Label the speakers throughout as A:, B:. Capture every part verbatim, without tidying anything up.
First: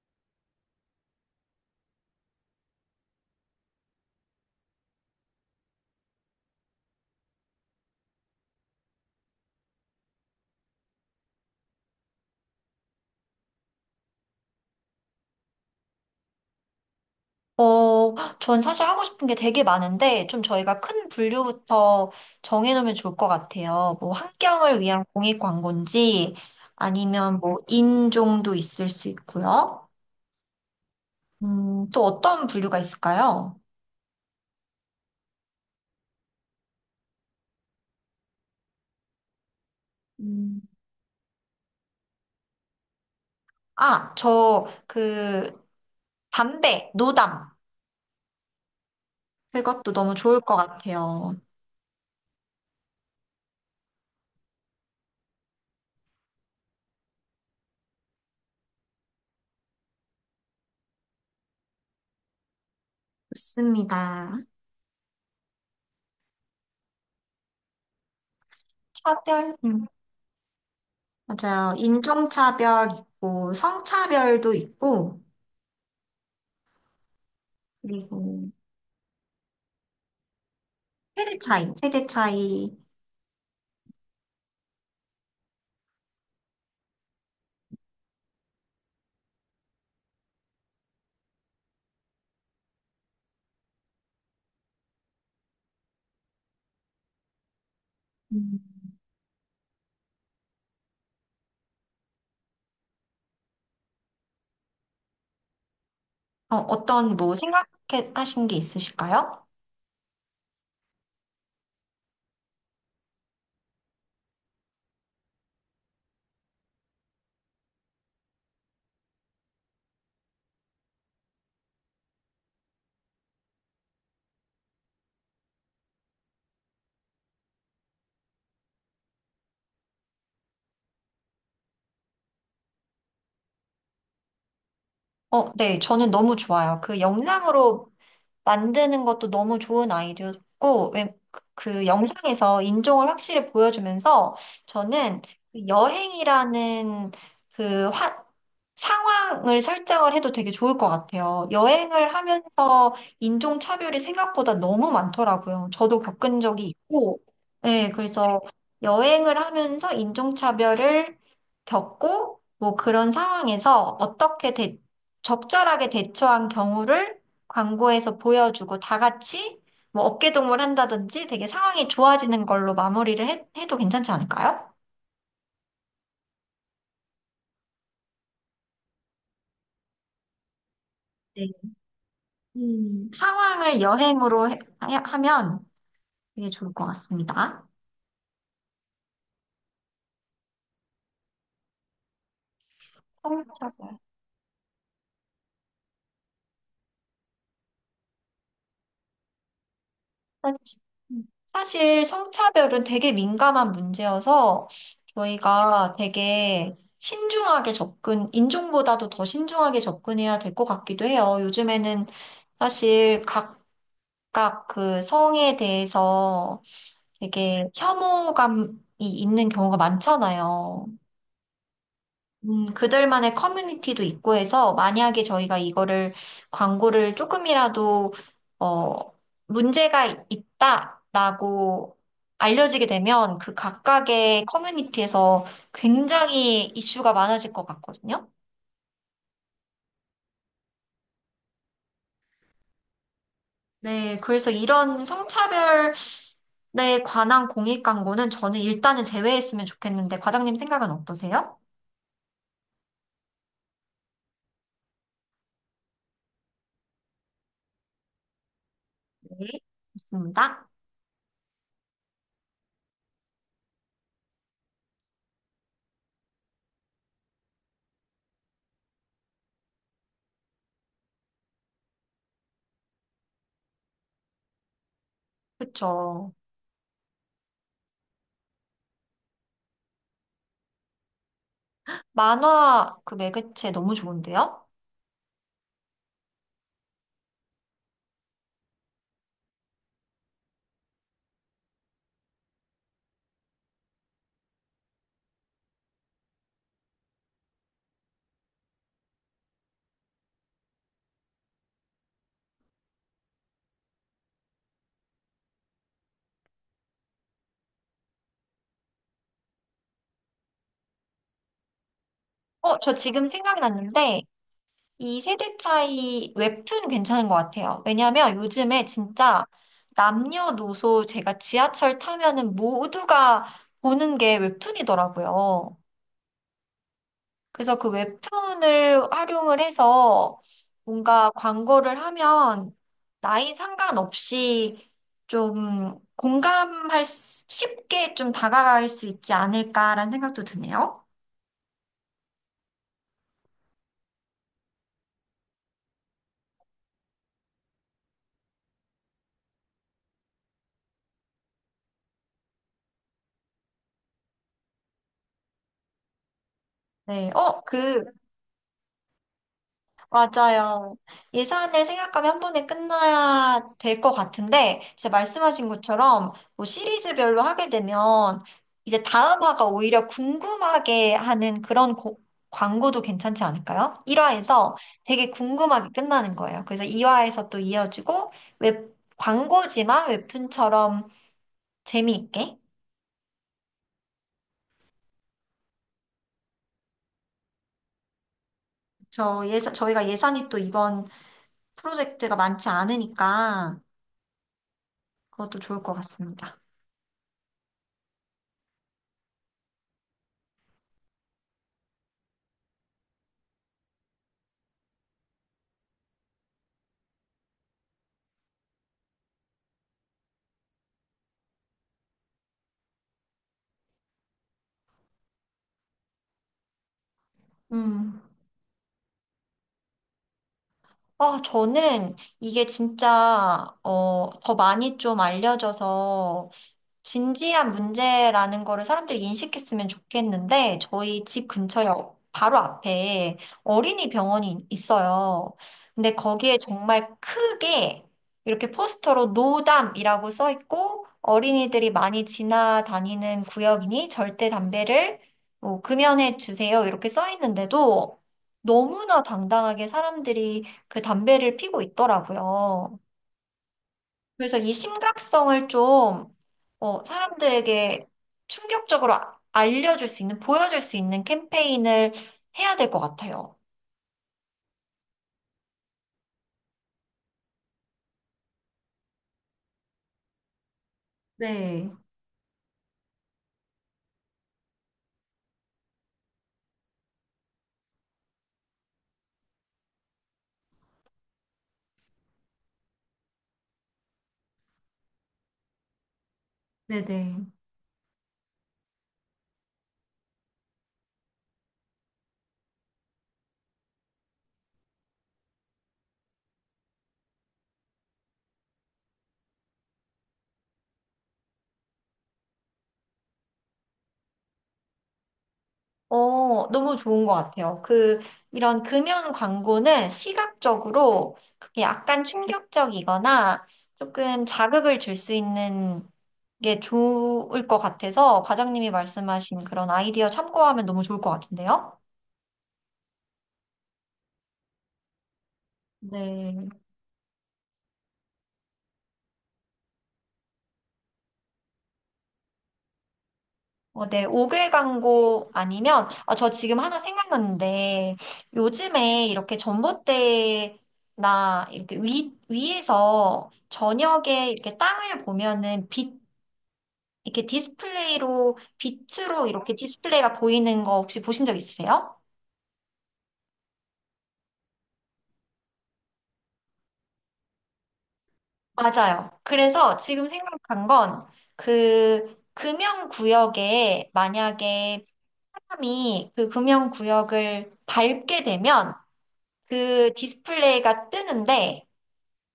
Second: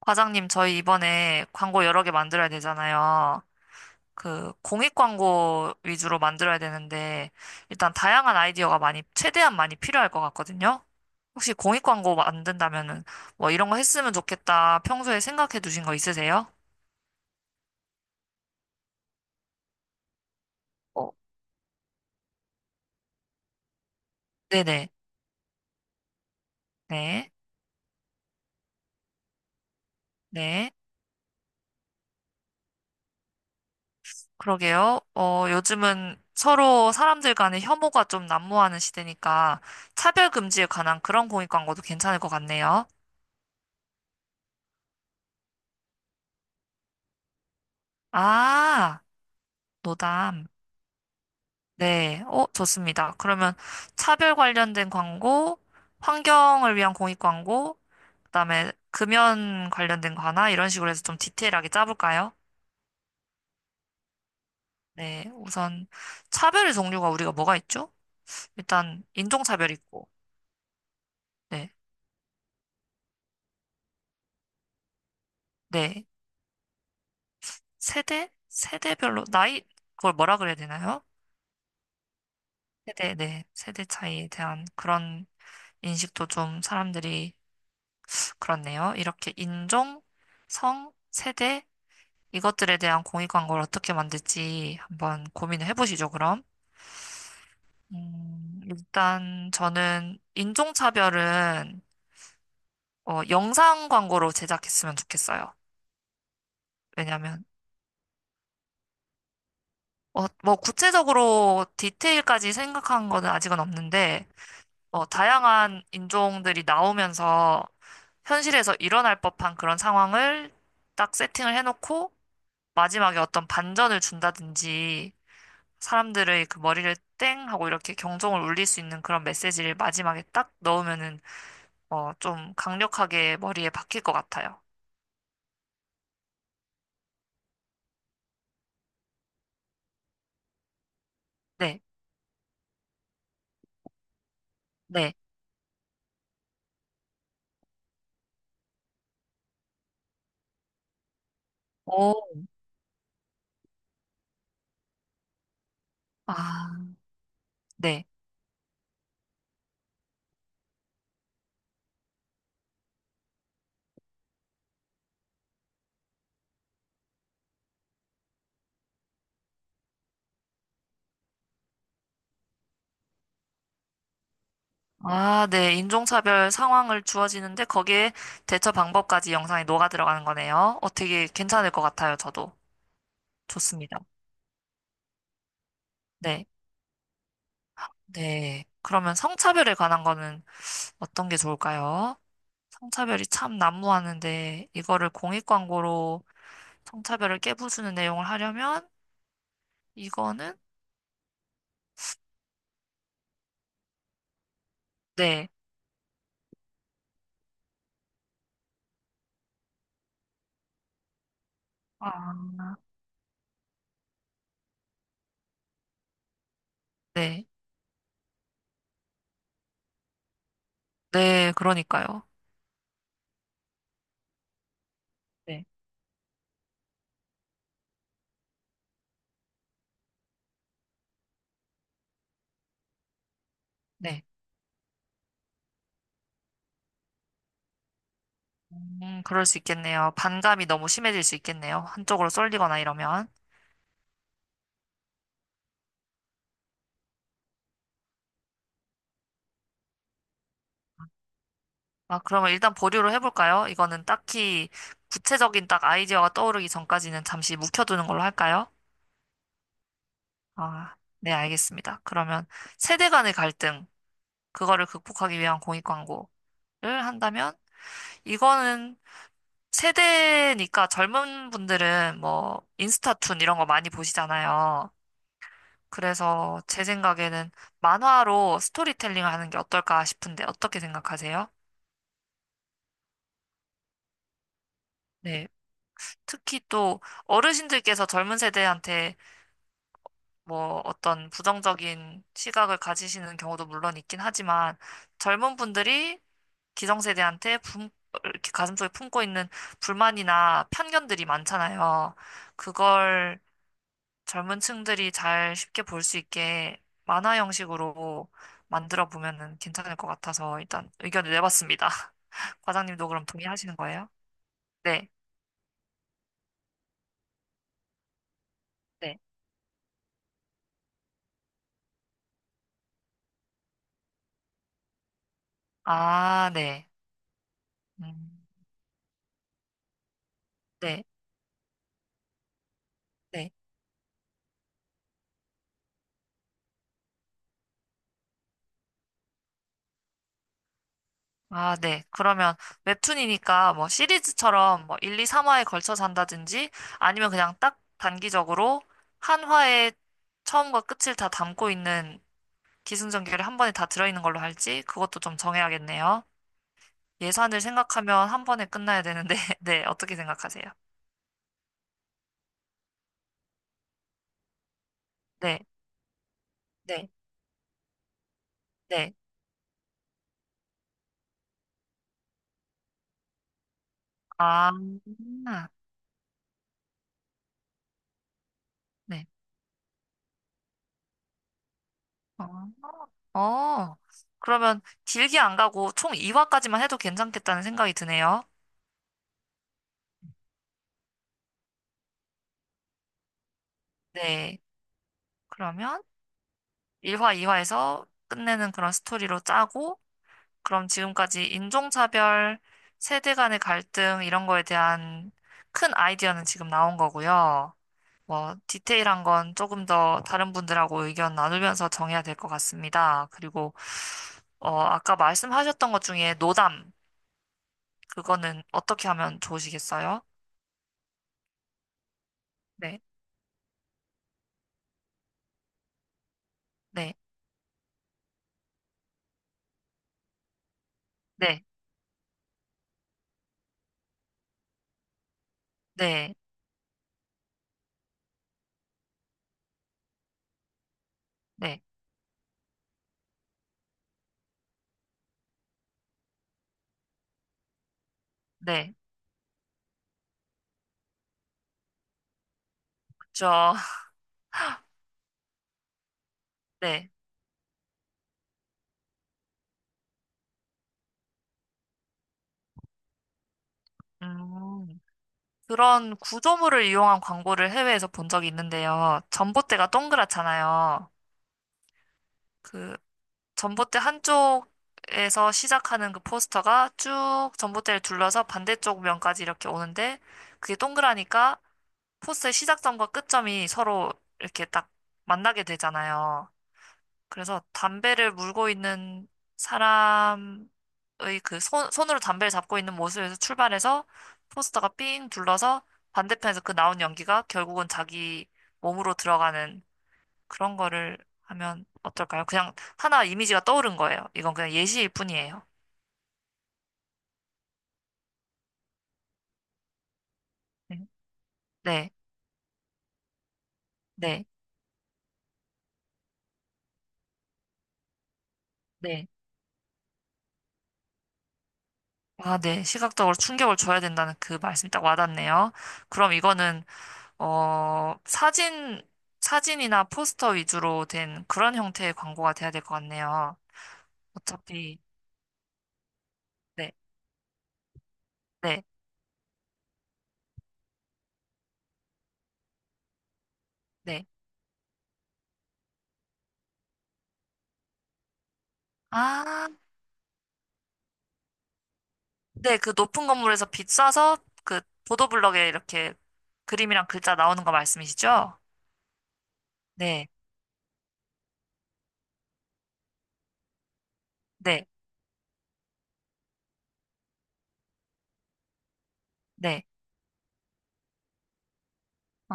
A: 과장님, 저희 이번에 광고 여러 개 만들어야 되잖아요. 그, 공익 광고 위주로 만들어야 되는데, 일단 다양한 아이디어가 많이, 최대한 많이 필요할 것 같거든요. 혹시 공익 광고 만든다면은, 뭐 이런 거 했으면 좋겠다. 평소에 생각해 두신 거 있으세요?
B: 어, 전 사실 하고 싶은 게 되게 많은데, 좀 저희가 큰
A: 어,
B: 분류부터 정해놓으면 좋을 것 같아요. 뭐, 환경을
A: 네네.
B: 위한 공익 광고인지,
A: 네.
B: 아니면 뭐, 인종도 있을 수 있고요.
A: 네.
B: 음, 또 어떤 분류가 있을까요?
A: 그러게요. 어, 요즘은 서로 사람들 간의 혐오가 좀 난무하는 시대니까, 차별
B: 음,
A: 금지에 관한 그런 공익 광고도 괜찮을 것 같네요.
B: 아, 저, 그, 담배, 노담.
A: 아,
B: 그것도 너무 좋을
A: 노담.
B: 것 같아요.
A: 네, 어, 좋습니다. 그러면 차별 관련된 광고, 환경을 위한 공익 광고, 그다음에 금연 관련된 거 하나 이런 식으로 해서 좀 디테일하게 짜볼까요?
B: 좋습니다.
A: 네, 우선 차별의 종류가 우리가 뭐가 있죠? 일단
B: 차별,
A: 인종차별
B: 음,
A: 있고, 네,
B: 맞아요. 인종차별 있고, 성차별도 있고,
A: 네, 세대,
B: 그리고,
A: 세대별로 나이 그걸 뭐라 그래야 되나요?
B: 세대 차이, 세대 차이.
A: 세대, 네, 세대 차이에 대한 그런 인식도 좀 사람들이 그렇네요. 이렇게 인종, 성, 세대 이것들에 대한 공익 광고를 어떻게 만들지 한번 고민을 해보시죠, 그럼.
B: 음.
A: 음, 일단 저는 인종차별은 어, 영상 광고로 제작했으면 좋겠어요.
B: 어, 어떤 뭐
A: 왜냐면
B: 생각하신 게 있으실까요?
A: 하 어, 뭐 구체적으로 디테일까지 생각한 거는 아직은 없는데 어, 다양한 인종들이 나오면서 현실에서 일어날 법한 그런 상황을 딱 세팅을 해놓고 마지막에 어떤 반전을 준다든지 사람들의 그 머리를 땡 하고 이렇게 경종을 울릴 수 있는 그런 메시지를 마지막에 딱 넣으면은 어, 좀 강력하게 머리에 박힐 것 같아요.
B: 어, 네, 저는 너무 좋아요. 그 영상으로 만드는 것도 너무 좋은 아이디어였고, 왜,
A: 네,
B: 그그 영상에서 인종을 확실히 보여주면서
A: 네.
B: 저는 그 여행이라는 그 화, 상황을 설정을 해도 되게 좋을 것 같아요.
A: 오,
B: 여행을 하면서 인종차별이 생각보다 너무 많더라고요. 저도 겪은 적이
A: 아,
B: 있고, 네,
A: 네.
B: 그래서 여행을 하면서 인종차별을 겪고, 뭐 그런 상황에서 어떻게 대, 적절하게 대처한 경우를 광고에서 보여주고 다 같이 뭐 어깨동무를 한다든지 되게 상황이 좋아지는 걸로 마무리를 해, 해도 괜찮지 않을까요?
A: 아, 네. 인종차별 상황을 주어지는데 거기에 대처 방법까지 영상에 녹아 들어가는 거네요. 어, 되게
B: 네.
A: 괜찮을 것 같아요. 저도.
B: 음, 상황을
A: 좋습니다.
B: 여행으로 해- 하- 하면
A: 네,
B: 되게 좋을 것 같습니다.
A: 네. 그러면 성차별에 관한 거는 어떤 게 좋을까요? 성차별이 참
B: 성차별.
A: 난무하는데 이거를 공익 광고로 성차별을 깨부수는 내용을 하려면 이거는
B: 사실 음, 사실 성차별은 되게 민감한 문제여서
A: 네,
B: 저희가 되게 신중하게 접근, 인종보다도 더 신중하게 접근해야 될 것 같기도 해요. 요즘에는
A: 아,
B: 사실 각 각각 그 성에 대해서
A: 네,
B: 되게 혐오감이 있는 경우가 많잖아요.
A: 네, 그러니까요.
B: 음, 그들만의 커뮤니티도 있고 해서 만약에 저희가
A: 네.
B: 이거를 광고를 조금이라도 어, 문제가 있다라고 알려지게 되면 그
A: 네.
B: 각각의 커뮤니티에서 굉장히 이슈가 많아질 것 같거든요.
A: 음, 그럴 수 있겠네요. 반감이 너무 심해질 수 있겠네요. 한쪽으로 쏠리거나 이러면.
B: 네, 그래서 이런 에 관한 공익 광고는 저는 일단은 제외했으면 좋겠는데, 과장님 생각은 어떠세요?
A: 아, 그러면 일단 보류로 해볼까요? 이거는 딱히 구체적인 딱 아이디어가 떠오르기 전까지는 잠시 묵혀두는 걸로 할까요?
B: 네. 좋습니다.
A: 아, 네, 알겠습니다. 그러면 세대 간의 갈등, 그거를 극복하기 위한 공익 광고를 한다면, 이거는 세대니까 젊은 분들은 뭐 인스타툰 이런 거 많이 보시잖아요.
B: 그쵸.
A: 그래서 제 생각에는 만화로 스토리텔링 하는 게 어떨까 싶은데 어떻게 생각하세요?
B: 만화 그 매개체 너무 좋은데요?
A: 네. 특히 또 어르신들께서 젊은 세대한테 뭐 어떤 부정적인 시각을 가지시는 경우도 물론 있긴 하지만 젊은 분들이 기성세대한테 품, 이렇게 가슴속에 품고 있는 불만이나 편견들이 많잖아요. 그걸 젊은 층들이 잘 쉽게 볼 수 있게 만화 형식으로 만들어 보면은 괜찮을 것 같아서 일단 의견을 내봤습니다.
B: 어, 저
A: 과장님도 그럼
B: 지금
A: 동의하시는 거예요?
B: 생각났는데,
A: 네.
B: 이 세대 차이 웹툰 괜찮은 것 같아요. 왜냐면 요즘에
A: 네.
B: 진짜 남녀노소 제가 지하철 타면은 모두가 보는 게 웹툰이더라고요.
A: 아, 네.
B: 그래서 그
A: 음,
B: 웹툰을 활용을 해서
A: 네.
B: 뭔가 광고를 하면
A: 네.
B: 나이 상관없이 좀 공감할 수- 쉽게 좀 다가갈 수 있지 않을까라는 생각도 드네요.
A: 아, 네. 그러면 웹툰이니까 뭐 시리즈처럼 뭐 일, 이, 삼 화에 걸쳐서 한다든지 아니면 그냥 딱 단기적으로 한 화에 처음과 끝을 다 담고 있는 기승전결이 한 번에 다 들어있는 걸로 할지 그것도 좀 정해야겠네요.
B: 네.
A: 예산을
B: 어, 그
A: 생각하면 한 번에 끝나야 되는데, 네, 어떻게 생각하세요?
B: 맞아요. 예산을 생각하면 한 번에 끝나야 될 것 같은데, 진짜
A: 네,
B: 말씀하신 것처럼 뭐
A: 네,
B: 시리즈별로 하게 되면 이제
A: 네.
B: 다음 화가 오히려 궁금하게 하는 그런 고- 광고도 괜찮지 않을까요?
A: 아,
B: 일 화에서 되게 궁금하게 끝나는 거예요. 그래서 이 화에서 또 이어지고, 웹,
A: 네.
B: 광고지만 웹툰처럼 재미있게.
A: 어, 어, 그러면 길게 안 가고 총 이 화까지만 해도 괜찮겠다는 생각이 드네요.
B: 저 예산, 저희가 예산이 또 이번 프로젝트가 많지 않으니까
A: 네,
B: 그것도 좋을 것
A: 그러면
B: 같습니다.
A: 일 화, 이 화에서 끝내는 그런 스토리로 짜고, 그럼 지금까지 인종차별, 세대 간의 갈등, 이런 거에 대한 큰 아이디어는 지금 나온 거고요. 뭐, 디테일한 건 조금 더 다른 분들하고 의견 나누면서 정해야 될 것 같습니다. 그리고, 어, 아까 말씀하셨던 것 중에 노담,
B: 음.
A: 그거는 어떻게 하면 좋으시겠어요?
B: 아, 저는 이게
A: 네,
B: 진짜, 어, 더 많이 좀 알려져서
A: 네,
B: 진지한 문제라는 거를 사람들이 인식했으면 좋겠는데, 저희 집
A: 네,
B: 근처에 어- 바로 앞에 어린이 병원이 있어요. 근데
A: 네,
B: 거기에 정말 크게 이렇게 포스터로 노담이라고 써 있고,
A: 네,
B: 어린이들이 많이 지나다니는 구역이니 절대 담배를 뭐 금연해 주세요. 이렇게 써 있는데도
A: 네,
B: 너무나 당당하게 사람들이 그 담배를 피고 있더라고요.
A: 그쵸.
B: 그래서 이 심각성을 좀 어,
A: 네.
B: 사람들에게 충격적으로 아- 알려줄 수 있는, 보여줄 수 있는 캠페인을 해야 될 것 같아요.
A: 음, 그런 구조물을 이용한 광고를 해외에서 본 적이 있는데요. 전봇대가 동그랗잖아요.
B: 네,
A: 그 전봇대 한쪽에서 시작하는 그 포스터가 쭉 전봇대를 둘러서 반대쪽 면까지 이렇게 오는데 그게 동그라니까 포스의 시작점과 끝점이 서로 이렇게 딱 만나게 되잖아요.
B: 네네.
A: 그래서 담배를 물고 있는 사람의 그 손, 손으로 담배를 잡고 있는 모습에서 출발해서 포스터가 삥 둘러서 반대편에서 그 나온 연기가 결국은 자기 몸으로 들어가는 그런 거를 하면 어떨까요? 그냥 하나 이미지가 떠오른 거예요. 이건 그냥 예시일 뿐이에요.
B: 어, 너무 좋은 것 같아요. 그, 이런 금연 광고는
A: 네,
B: 시각적으로 그렇게
A: 네,
B: 약간 충격적이거나 조금
A: 네.
B: 자극을 줄 수 있는 게 좋을 것 같아서 과장님이
A: 네.
B: 말씀하신 그런 아이디어 참고하면 너무 좋을 것 같은데요?
A: 아, 네. 시각적으로 충격을 줘야 된다는 그 말씀 딱 와닿네요. 그럼
B: 네.
A: 이거는, 어, 사진, 사진이나 포스터 위주로 된 그런 형태의 광고가 돼야 될 것 같네요.
B: 어, 네, 옥개
A: 어차피,
B: 광고 아니면, 아, 저 지금
A: 네,
B: 하나 생각났는데,
A: 네,
B: 요즘에 이렇게 전봇대나 이렇게 위, 위에서
A: 네.
B: 저녁에 이렇게 땅을 보면은 빛, 이렇게 디스플레이로, 빛으로
A: 아,
B: 이렇게 디스플레이가 보이는 거 혹시 보신 적 있으세요?
A: 네. 그 높은 건물에서 빛 쏴서 그 보도블럭에 이렇게 그림이랑 글자 나오는 거 말씀이시죠?
B: 맞아요. 그래서 지금
A: 네,
B: 생각한 건, 그, 금연구역에
A: 네,
B: 만약에 사람이 그 금연구역을 밟게 되면,
A: 네.
B: 그 디스플레이가 뜨는데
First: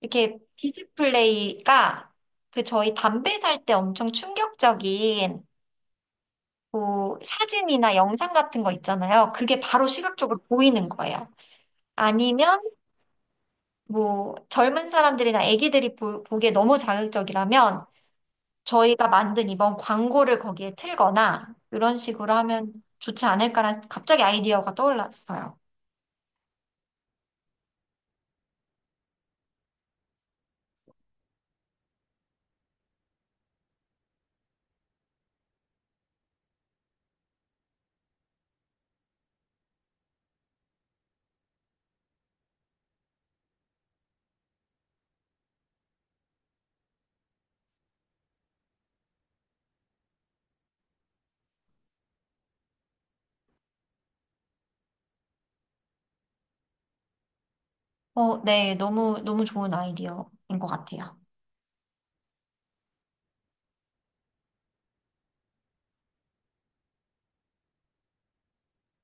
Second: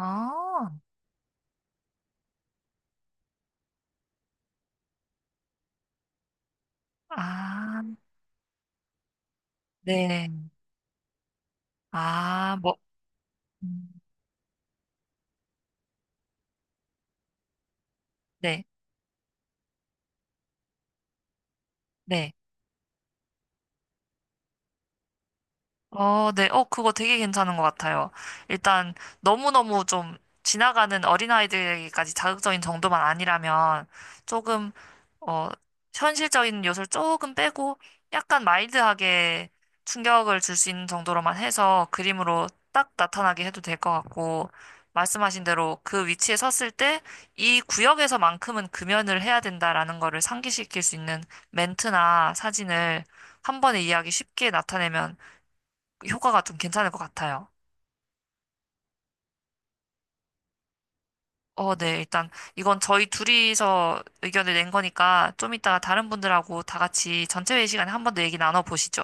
B: 이렇게 디스플레이가 그 저희 담배 살 때 엄청 충격적인 뭐
A: 아,
B: 사진이나 영상 같은 거 있잖아요. 그게 바로
A: 네.
B: 시각적으로 보이는 거예요.
A: 아,
B: 아니면
A: 뭐, 음,
B: 뭐 젊은 사람들이나 아기들이 보, 보기에 너무 자극적이라면
A: 네,
B: 저희가 만든 이번 광고를 거기에 틀거나 이런
A: 네.
B: 식으로 하면 좋지 않을까라는 갑자기 아이디어가 떠올랐어요.
A: 어, 네. 어, 그거 되게 괜찮은 것 같아요. 일단 너무너무 좀 지나가는 어린아이들까지 자극적인 정도만 아니라면 조금, 어, 현실적인 요소를 조금 빼고 약간 마일드하게 충격을 줄 수 있는 정도로만 해서 그림으로 딱 나타나게 해도 될 것 같고, 말씀하신 대로 그 위치에 섰을 때 이 구역에서만큼은 금연을 해야 된다라는 거를 상기시킬 수 있는 멘트나 사진을 한 번에 이해하기 쉽게 나타내면 효과가 좀 괜찮을 것 같아요.
B: 어, 네, 너무 너무 좋은 아이디어인 것 같아요.
A: 어, 네. 일단 이건 저희 둘이서 의견을 낸 거니까 좀 이따가 다른 분들하고 다 같이 전체 회의 시간에 한 번 더 얘기 나눠보시죠.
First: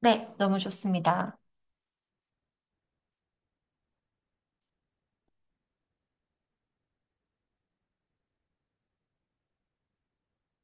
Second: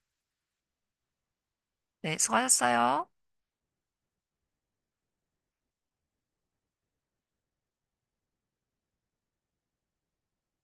B: 네, 너무 좋습니다.
A: 네, 수고하셨어요.